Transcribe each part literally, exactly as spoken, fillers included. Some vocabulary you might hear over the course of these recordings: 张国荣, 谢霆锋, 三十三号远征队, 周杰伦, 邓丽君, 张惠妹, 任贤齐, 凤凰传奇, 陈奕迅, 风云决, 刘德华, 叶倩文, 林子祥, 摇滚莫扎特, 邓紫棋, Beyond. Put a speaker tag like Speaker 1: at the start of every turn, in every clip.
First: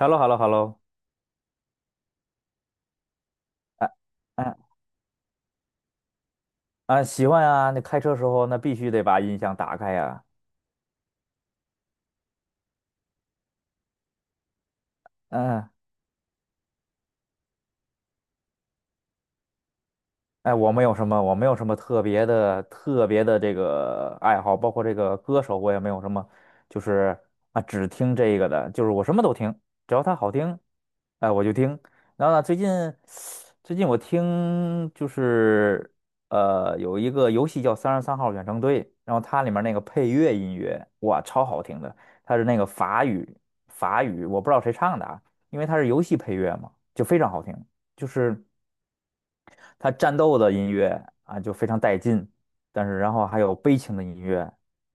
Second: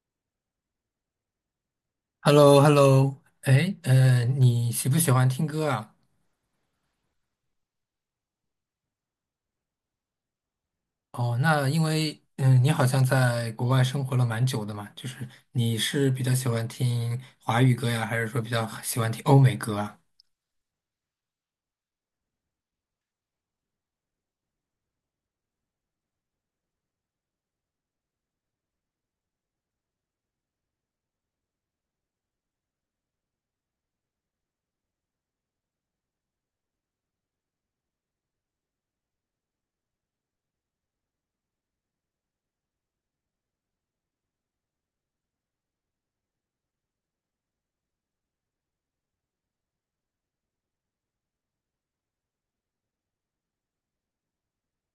Speaker 1: h e l l o h e l l o h e l l o
Speaker 2: h e l l o h e l l o 哎，
Speaker 1: 啊
Speaker 2: 呃，
Speaker 1: 啊
Speaker 2: 你喜不喜欢听歌啊？
Speaker 1: 啊！喜欢啊！那开车时候那必须得把音响打开呀、
Speaker 2: 哦，那因为嗯，你好像在国外生活了蛮久的嘛，就是
Speaker 1: 嗯、
Speaker 2: 你是比较喜欢听华语歌呀，还是说比较喜欢听欧美歌啊？
Speaker 1: 哎，我没有什么，我没有什么特别的、特别的这个爱好，包括这个歌手，我也没有什么，就是啊，只听这个的，就是我什么都听，只要它好听，哎，我就听。然后呢，最近最近我听就是呃，有一个游戏叫《三十三号远征队》，然后它里面那个配乐音乐，哇，超好听的，它是那个法语法语，我不知道谁唱的啊，因为它是游戏配乐嘛，就非常好听，就是。他战斗的音乐啊就非常带劲，但是然后还有悲情的音乐，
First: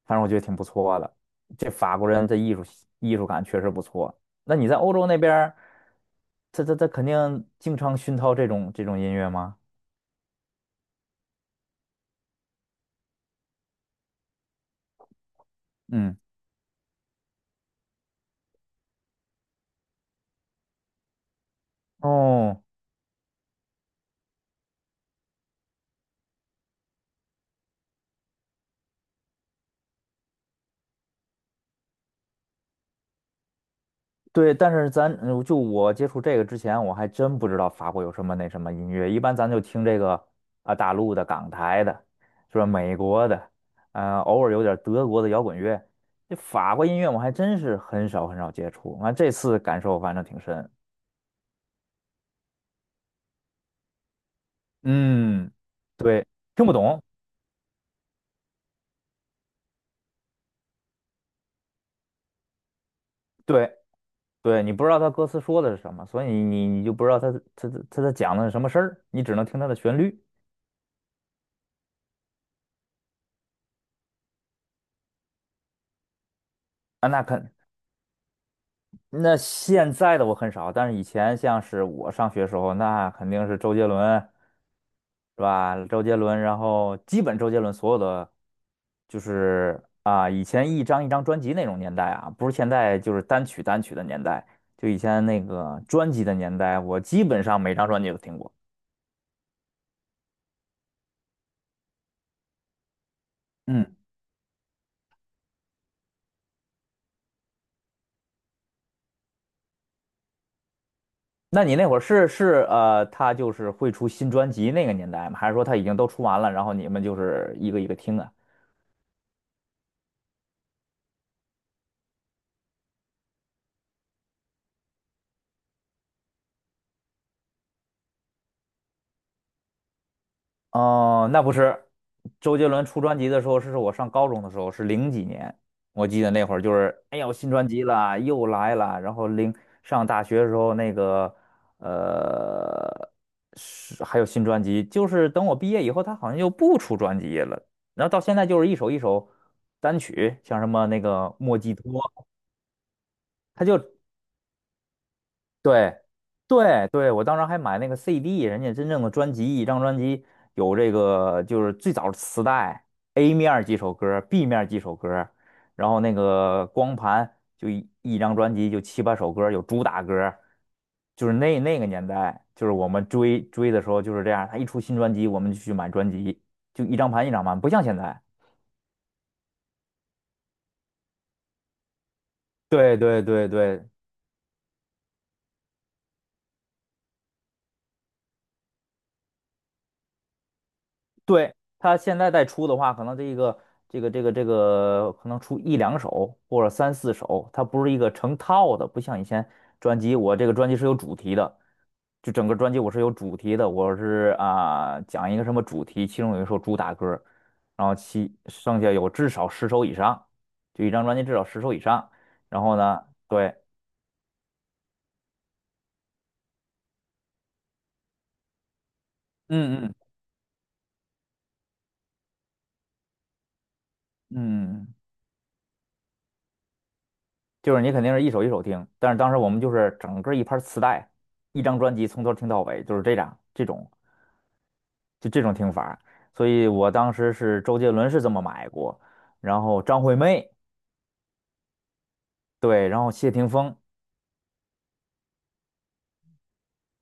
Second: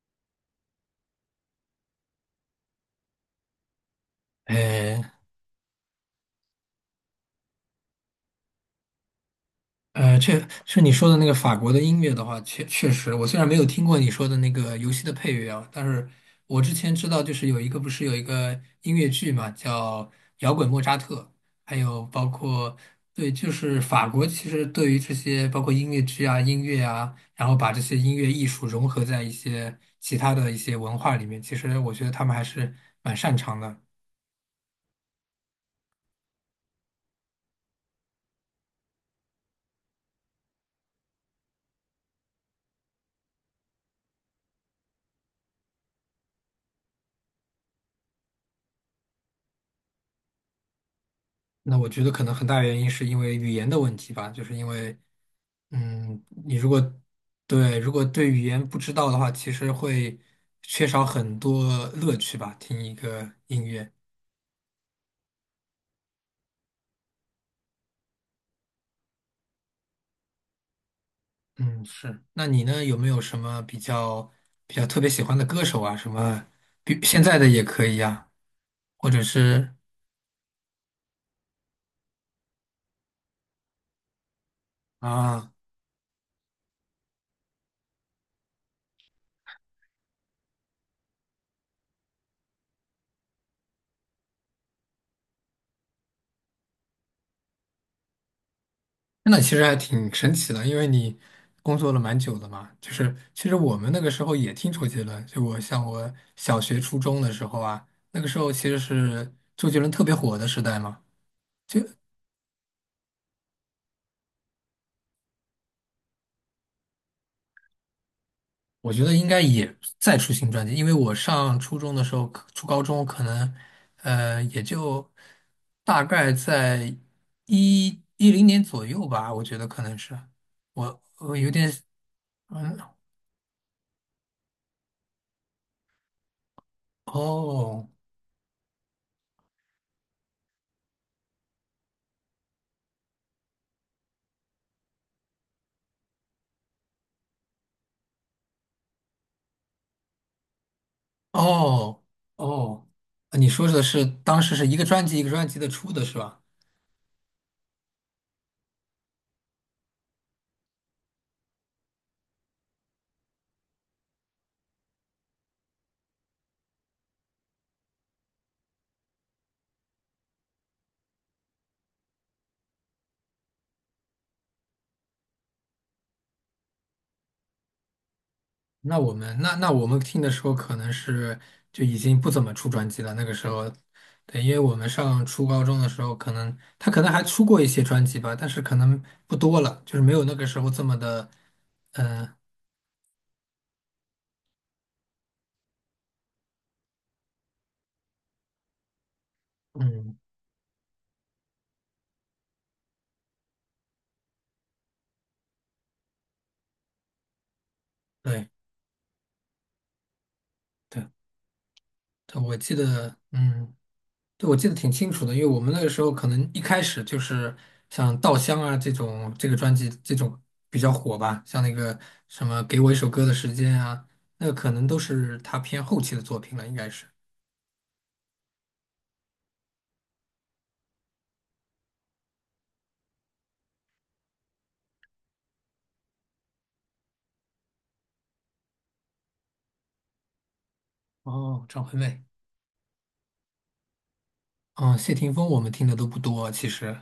Speaker 1: 反正我觉得挺不错的。这法国人的艺术艺术感确实不错。那你在欧
Speaker 2: 哎，
Speaker 1: 洲那边儿他他他肯定经常熏陶这种这种音乐吗？
Speaker 2: 呃，确是你说的那个法国的音乐的话，确确实，我虽然没有听过你说的那个游戏的配乐啊，但是
Speaker 1: 嗯，
Speaker 2: 我之前知道，就是有一个不是有一个音乐剧嘛，叫《摇滚莫扎特》，还有包
Speaker 1: 哦，
Speaker 2: 括对，就是法国其实对于这些包括音乐剧啊、音乐啊，然后把这些音乐艺术融合在一些其他的一些文化里面，其实我觉得他们还是蛮擅长的。
Speaker 1: 对，但是咱呃就我接触这个之前，我还真不知道法国有什么那什么音乐。一般咱就听这个啊，大陆的、港台的，是吧？美国的，呃，偶尔有点德国的摇滚乐。这法国音乐我还真是很少很少接触，完这次感受反正挺深。
Speaker 2: 那我觉得可能很大原因是因为语言的问题吧，就是因为，
Speaker 1: 嗯，
Speaker 2: 嗯，
Speaker 1: 对，
Speaker 2: 你
Speaker 1: 听
Speaker 2: 如
Speaker 1: 不
Speaker 2: 果
Speaker 1: 懂，
Speaker 2: 对如果对语言不知道的话，其实会缺少很多乐趣吧，听一个音
Speaker 1: 对
Speaker 2: 乐。
Speaker 1: 对，你不知道他歌词说的是什么，所以你你就不知道他他他他讲的是什么事儿，你只能听他的旋律
Speaker 2: 嗯，是。那你呢，有没有什么比较比较特别喜欢的歌手啊？什么，比
Speaker 1: 啊，
Speaker 2: 现
Speaker 1: 那
Speaker 2: 在的
Speaker 1: 肯。
Speaker 2: 也可以啊，或者
Speaker 1: 那
Speaker 2: 是
Speaker 1: 现在的我很少，但是以前像是我上学时候，那肯定是周杰伦，是
Speaker 2: 啊。
Speaker 1: 吧？周杰伦，然后基本周杰伦所有的，就是啊，以前一张一张专辑那种年代啊，不是现在就是单曲单曲的年代，就以前那个专辑的年代，我基本上每张专辑都听过。
Speaker 2: 那其实还挺神奇的，因为你工作了蛮久的嘛。就是其实我们
Speaker 1: 嗯，
Speaker 2: 那个时候也听周杰伦，就我像我小学、初中的时候啊，那个时候其实是周杰伦特别火的时代嘛。
Speaker 1: 那你那会儿是是呃，他就是会出新专辑那个年代吗？还是说他已经都出完了，然后你们就是一个一个听啊？
Speaker 2: 我觉得应该也在出新专辑，因为我上初中的时候，初高中可能呃也就大概在一一零年左右吧，我觉得可能是我
Speaker 1: 哦，
Speaker 2: 我
Speaker 1: 那
Speaker 2: 有
Speaker 1: 不
Speaker 2: 点
Speaker 1: 是，周杰
Speaker 2: 嗯
Speaker 1: 伦出专辑的时候是我上高中的时候，是零几年，我记得那会儿就是，哎呀我新专辑
Speaker 2: 哦。
Speaker 1: 了，又来了。然后零上大学的时候，那个呃，是还有新专辑，就是等我毕业以后，他好像又不出专辑了。然后到现在就是一首一首单曲，像什么那个莫吉托，
Speaker 2: 哦哦，呃你
Speaker 1: 他
Speaker 2: 说的
Speaker 1: 就。
Speaker 2: 是当时是一个专辑一个专辑的出
Speaker 1: 对，
Speaker 2: 的是吧？
Speaker 1: 对，对，我当时还买那个 C D，人家真正的专辑，一张专辑有这个就是最早的磁带，A 面儿几首歌儿 b 面儿几首歌儿然后那个光盘就一一张专辑就七八首歌儿有主打歌儿就是那那个年代，就是我们追追的时候就是这样，他一出新专辑我们就去买专辑，就一张盘一张盘，不像现在。
Speaker 2: 那我们那那我们听的时候可能是就已经不怎么出专
Speaker 1: 对
Speaker 2: 辑了，
Speaker 1: 对
Speaker 2: 那个时
Speaker 1: 对
Speaker 2: 候，
Speaker 1: 对，
Speaker 2: 对，因为我们上初高中的时候，可能他可能还出过一些专辑吧，但是可能不多了，就是没有那个时候这么的，
Speaker 1: 对，他现在
Speaker 2: 呃
Speaker 1: 再出的话，可能这一个这个这个这个可能出一两首或者三四首，它不是一个成套的，不像以前专辑，
Speaker 2: 嗯，
Speaker 1: 我这个专辑是有主题的，就整个专辑我是有主题的，我是啊、讲一个什么主题，其中有一首主打歌，然后其
Speaker 2: 对
Speaker 1: 剩下有至少十首以上，就一张
Speaker 2: 对。
Speaker 1: 专辑至少十首以上，
Speaker 2: 对我
Speaker 1: 然
Speaker 2: 记
Speaker 1: 后呢，
Speaker 2: 得，
Speaker 1: 对，
Speaker 2: 嗯，对，我记得挺清楚的，因为我们那个时候可能一开始就是像《稻香》啊这种这个专
Speaker 1: 嗯
Speaker 2: 辑
Speaker 1: 嗯
Speaker 2: 这种比较火吧，像那个什么《给我一首歌的时间》啊，那个可能
Speaker 1: 嗯。
Speaker 2: 都是他偏后期的作品了，应该是。
Speaker 1: 就是你肯定是一首一首听，但是当时我们就是整个一盘磁带，一张专辑从头听到尾，就是这样这种就这种听法所以我当时是周杰伦是这么买过，然后张惠妹，
Speaker 2: 哦，张惠妹，
Speaker 1: 对，然后谢霆锋。
Speaker 2: 嗯，谢霆锋我们听的都不多，其实，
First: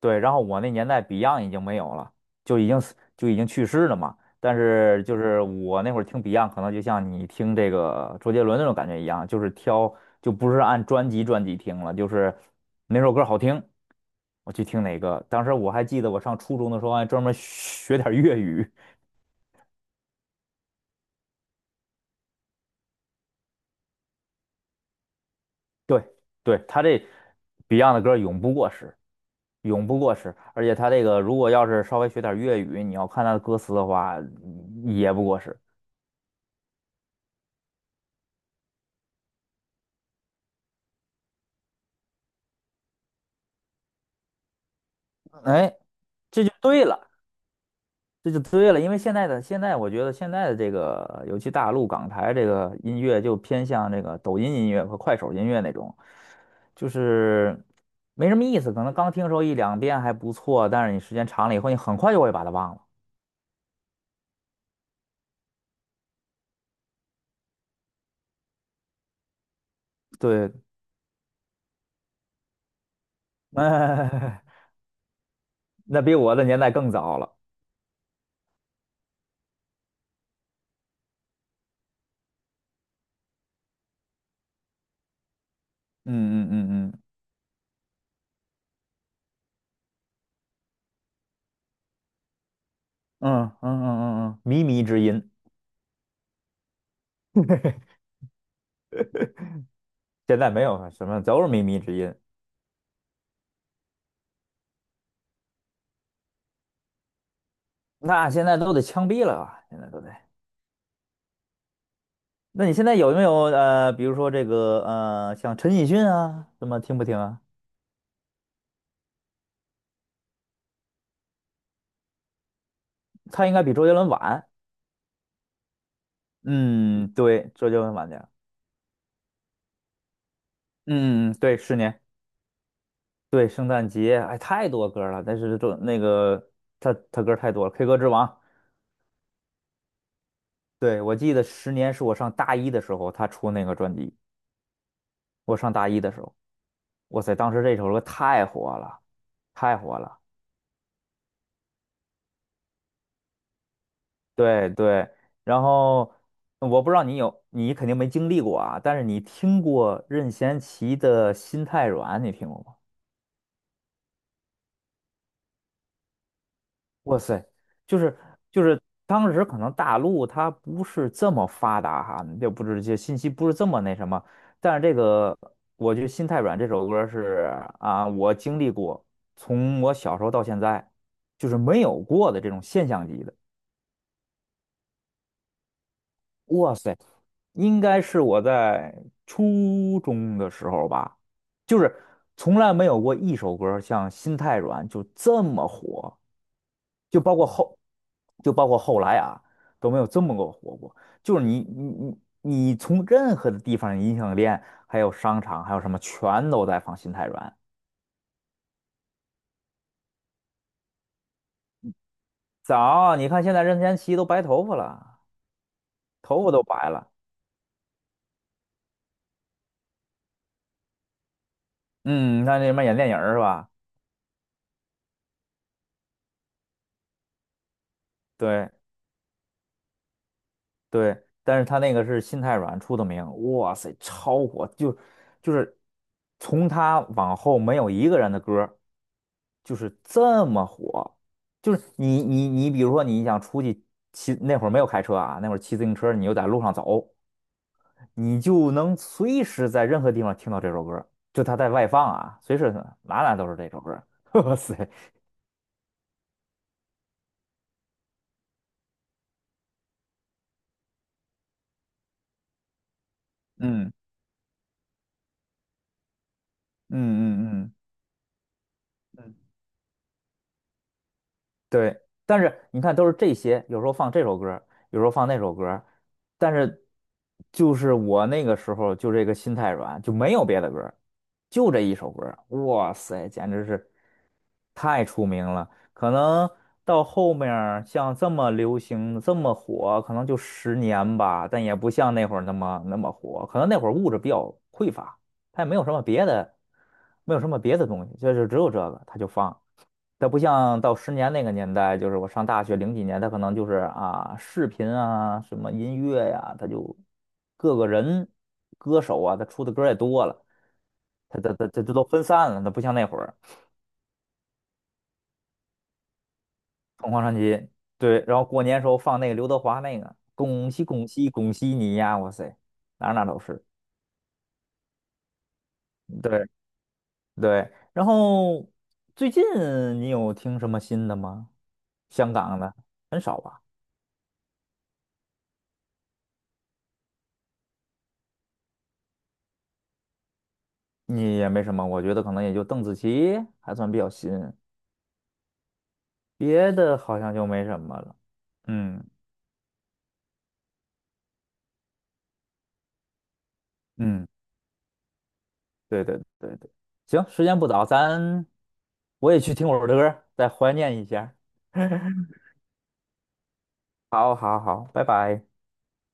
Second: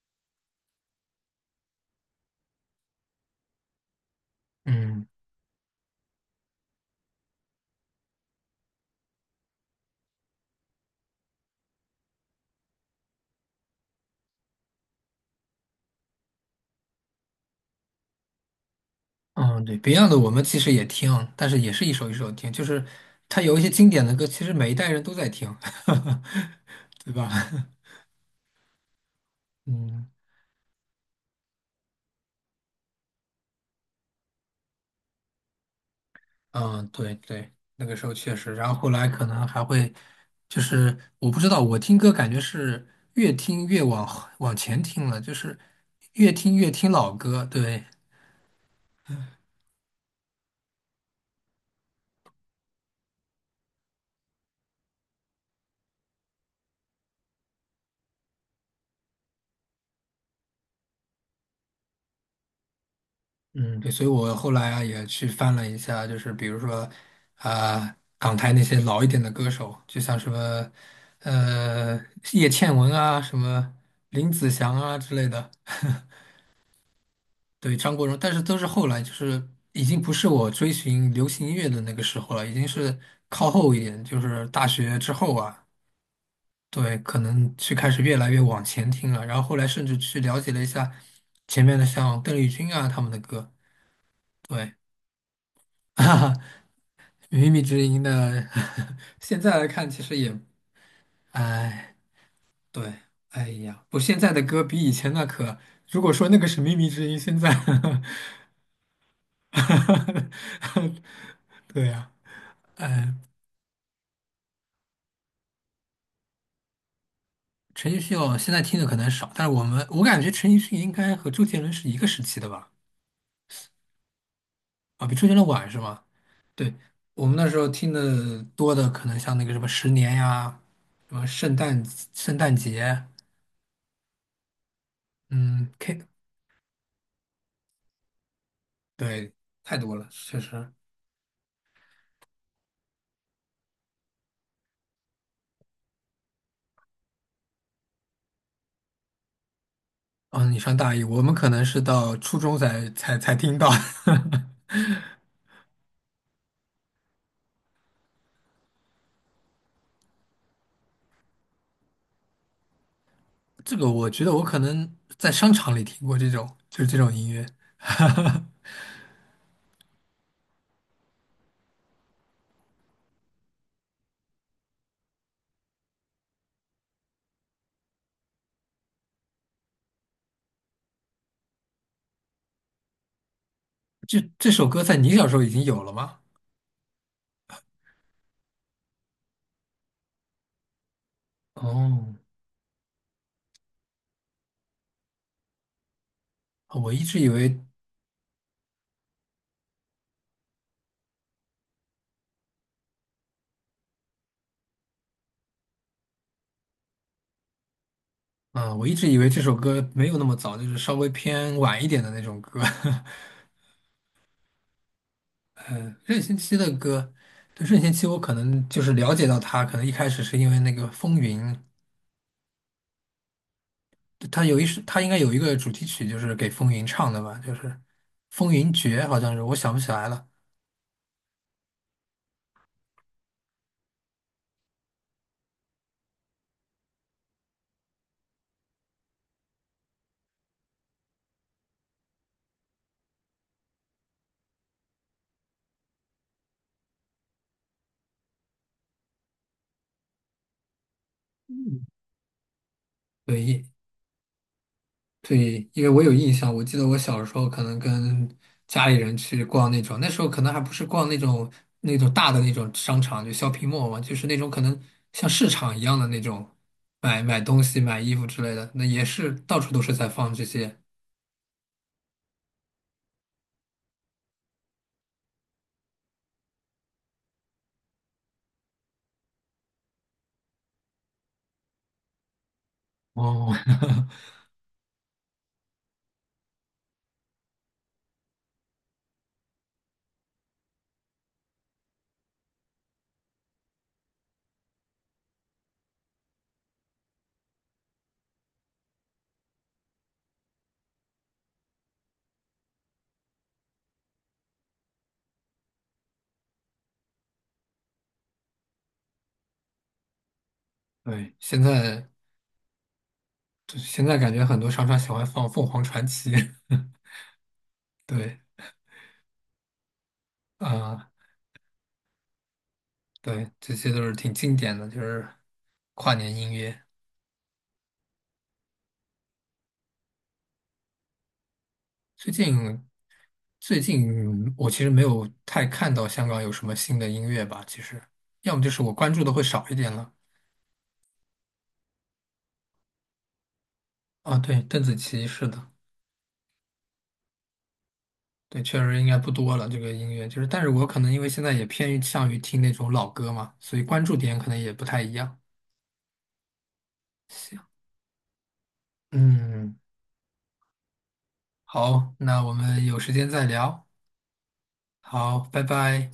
Speaker 1: 对，然后我那年代 Beyond 已经没有了，就已经死就已经去世了嘛。但是
Speaker 2: 嗯
Speaker 1: 就是我那会儿听 Beyond，可能就像你听这个周杰伦那种感觉一样，就是挑就不是按专辑专辑听了，就是哪首歌好听，我去听哪个。当时我还记得我上初中的时候还专门学点儿粤语。
Speaker 2: 嗯，对，Beyond 的我们其实也听，但是也是一首一首听，就是他有一些经典的歌，其实每一代人都在听，
Speaker 1: 对，对，他 这
Speaker 2: 对吧？
Speaker 1: Beyond 的歌永不过时，永不
Speaker 2: 嗯。
Speaker 1: 过时。而且他这个如果要是稍微学点儿粤语，你要看他的歌词的话，也不过时。
Speaker 2: 嗯，对对，那个时候确实，然后后来可能还会，就是我不知道，我听歌感觉是越听越往后往前听了，就是
Speaker 1: 哎，
Speaker 2: 越
Speaker 1: 这就
Speaker 2: 听越
Speaker 1: 对
Speaker 2: 听
Speaker 1: 了，
Speaker 2: 老歌，对，
Speaker 1: 这就对了，因为现在的现在，我觉得现在的这个，尤其大陆港台这个音乐，就偏向这个抖音音乐和快手音乐那种，就是没什么意思。可能刚听时候一两遍还不错，但是你时间长了以后，你很快就会把它忘了。
Speaker 2: 嗯，对，所以我后来啊也去翻了一下，就是比如说啊、港台那些老一点的歌手，就像什
Speaker 1: 对，
Speaker 2: 么呃叶倩文啊，什么林
Speaker 1: 哎，
Speaker 2: 子祥啊之类的，
Speaker 1: 那比我的年代更早了。
Speaker 2: 对，张国荣，但是都是后来，就是已经不是我追寻流行音乐的那个时候了，已经是靠后一点，就是大学之后啊，
Speaker 1: 嗯嗯嗯
Speaker 2: 对，
Speaker 1: 嗯
Speaker 2: 可能去开始越来越往前听了，然后后来甚至去了解了一下前面的像邓丽君啊他们的
Speaker 1: 嗯
Speaker 2: 歌，
Speaker 1: 嗯嗯嗯嗯，靡
Speaker 2: 对，
Speaker 1: 靡之音，
Speaker 2: 哈哈，靡靡之音的，现在来看其实也，
Speaker 1: 现在没有什么，都是靡靡
Speaker 2: 哎，
Speaker 1: 之音。
Speaker 2: 对，哎呀，不，现在的歌比以前那可，如果说那个是靡靡之音，现在
Speaker 1: 那现在都得枪毙了吧？现在都得。
Speaker 2: 对呀、
Speaker 1: 那你现在有没有呃，比如说这个呃，像陈奕迅啊，什么听不听啊？
Speaker 2: 陈奕迅哦，现在听的可能少，但是我们我感觉陈奕迅应该和周杰伦是一个时期的吧？
Speaker 1: 他应该比周杰伦晚。
Speaker 2: 啊，比周杰伦晚是吗？对，
Speaker 1: 嗯，
Speaker 2: 我们那
Speaker 1: 对，
Speaker 2: 时候
Speaker 1: 周杰
Speaker 2: 听
Speaker 1: 伦晚点儿。
Speaker 2: 的多的可能像那个什么《十年》呀，什么
Speaker 1: 嗯，
Speaker 2: 圣
Speaker 1: 对，十
Speaker 2: 诞
Speaker 1: 年，
Speaker 2: 圣诞节，
Speaker 1: 对，圣诞节，哎，太多歌了。但是
Speaker 2: 嗯
Speaker 1: 这那
Speaker 2: ，K，
Speaker 1: 个他他歌太多了，《K 歌之王》。
Speaker 2: 对，太多了，确实。
Speaker 1: 对，我记得《十年》是我上大一的时候他出那个专辑，我上大一的时候，哇塞，当时这首歌太火了，太火了。
Speaker 2: 嗯，你上大一，我们可能是到初中才才才听到
Speaker 1: 对对，然后嗯我不知道你有，你肯定没经历过啊，但是你听过任贤齐的《心太软》，你听过吗？
Speaker 2: 这个，我觉得我可能在商场里听过这种，就是这种
Speaker 1: 哇
Speaker 2: 音乐。
Speaker 1: 塞，就是 就是当时可能大陆它不是这么发达哈，就不是这些信息不是这么那什么，但是这个我觉得《心太软》这首歌是啊，我经历过，从我小时候到现在就是没有过的这种现象级的。
Speaker 2: 这这首歌在你小时候已经有了吗？
Speaker 1: 哇塞，应该是我在初中的时候吧，就是
Speaker 2: 哦，
Speaker 1: 从来没有过一首歌像《心太软》就这么火，
Speaker 2: 我一直
Speaker 1: 就
Speaker 2: 以
Speaker 1: 包括
Speaker 2: 为，
Speaker 1: 后，就包括后来啊都没有这么个火过。就是你你你你从任何的地方，音像店还有商场还有什么，全都在放《心太软》。
Speaker 2: 嗯，我一直以为这首歌没有那么早，就是稍微偏晚一点的那种歌。
Speaker 1: 早，你看现在任贤齐都白头发了，
Speaker 2: 呃，任贤
Speaker 1: 头发
Speaker 2: 齐
Speaker 1: 都
Speaker 2: 的
Speaker 1: 白了，
Speaker 2: 歌，对任贤齐，我可能就是了解到他，可能一开始是因为那个《风云》，
Speaker 1: 嗯，你看那什么演电影儿是吧？
Speaker 2: 他有一首，他应该有一个主题曲，就是给《风云》唱的吧，就是《风
Speaker 1: 对。
Speaker 2: 云决》，好像是，我想不起来了。
Speaker 1: 对，但是他那个是心太软出的名，哇塞，超火，就就是从他往后没有一个人的歌儿就是这么火，就是你你你，比如说你想出去骑，那会儿没有开车啊，那会儿骑自行车，你又在路上走，你就能随时在任何地方听到这首歌儿就他在外放啊，随时哪哪都是
Speaker 2: 对，
Speaker 1: 这首歌儿 哇塞，
Speaker 2: 对，因为我有印象，我记得我小时候可能跟家里人去逛那种，那时候可能还不是逛那种那种大的那种商场，就 shopping mall
Speaker 1: 嗯
Speaker 2: 嘛，就是那种可能像市场一样的那种，
Speaker 1: 嗯
Speaker 2: 买买东
Speaker 1: 嗯嗯
Speaker 2: 西、买衣服之类的，那也是
Speaker 1: 嗯
Speaker 2: 到处都是在放这些。
Speaker 1: 对，但是你看，都是这些，有时候放这首歌儿有时候放那首歌儿但是就是我那个时候就这个心太软，就没有别的歌儿就这一首歌儿哇塞，简
Speaker 2: 哦，
Speaker 1: 直是 太出名了。可能到后面儿像这么流行、这么火，可能就十年吧，但也不像那会儿那么那么火。可能那会儿物质比较匮乏，他也没有什么别的，没有什么别的东西，就是只有这个，他就放。它不像到十年那个年代，就是我上大学零几年，它可能就是啊，视频啊，什么音乐呀、它就各个人歌手啊，他出的歌也多了，
Speaker 2: 对，
Speaker 1: 它它
Speaker 2: 现
Speaker 1: 它这这都
Speaker 2: 在
Speaker 1: 分散了，它不像那会儿
Speaker 2: 现在感觉很多商场喜欢放凤凰传奇，
Speaker 1: 凤凰传奇，对，然
Speaker 2: 对
Speaker 1: 后过年时候放那个刘德华那个恭喜恭
Speaker 2: 啊，
Speaker 1: 喜恭喜你呀，哇塞，哪儿哪儿都
Speaker 2: 对，
Speaker 1: 是，
Speaker 2: 这些都是挺经典的，就是跨年
Speaker 1: 对
Speaker 2: 音乐。
Speaker 1: 对，然后最近你有听什么新的吗？
Speaker 2: 最
Speaker 1: 香港的
Speaker 2: 近
Speaker 1: 很少吧。
Speaker 2: 最近我其实没有太看到香港有什么新的音乐吧，其实要么就是我关注的会少一点了。
Speaker 1: 你也没什么，我觉得可能也就邓紫棋还算比较新，
Speaker 2: 啊，对，邓紫棋是的，
Speaker 1: 别的好像就没什么了。
Speaker 2: 对，确实
Speaker 1: 嗯
Speaker 2: 应该不多了这个音乐，就是但是我可能因为现在也偏向于听那种老歌嘛，所以关注
Speaker 1: 嗯，
Speaker 2: 点可能也不太一样。
Speaker 1: 对对对对，行，时间
Speaker 2: 行，
Speaker 1: 不早，咱我也去听会
Speaker 2: 嗯，
Speaker 1: 儿歌儿，再怀念一下。
Speaker 2: 好，那我们有时间再聊。
Speaker 1: 好，好，好，拜
Speaker 2: 好，
Speaker 1: 拜。
Speaker 2: 拜拜。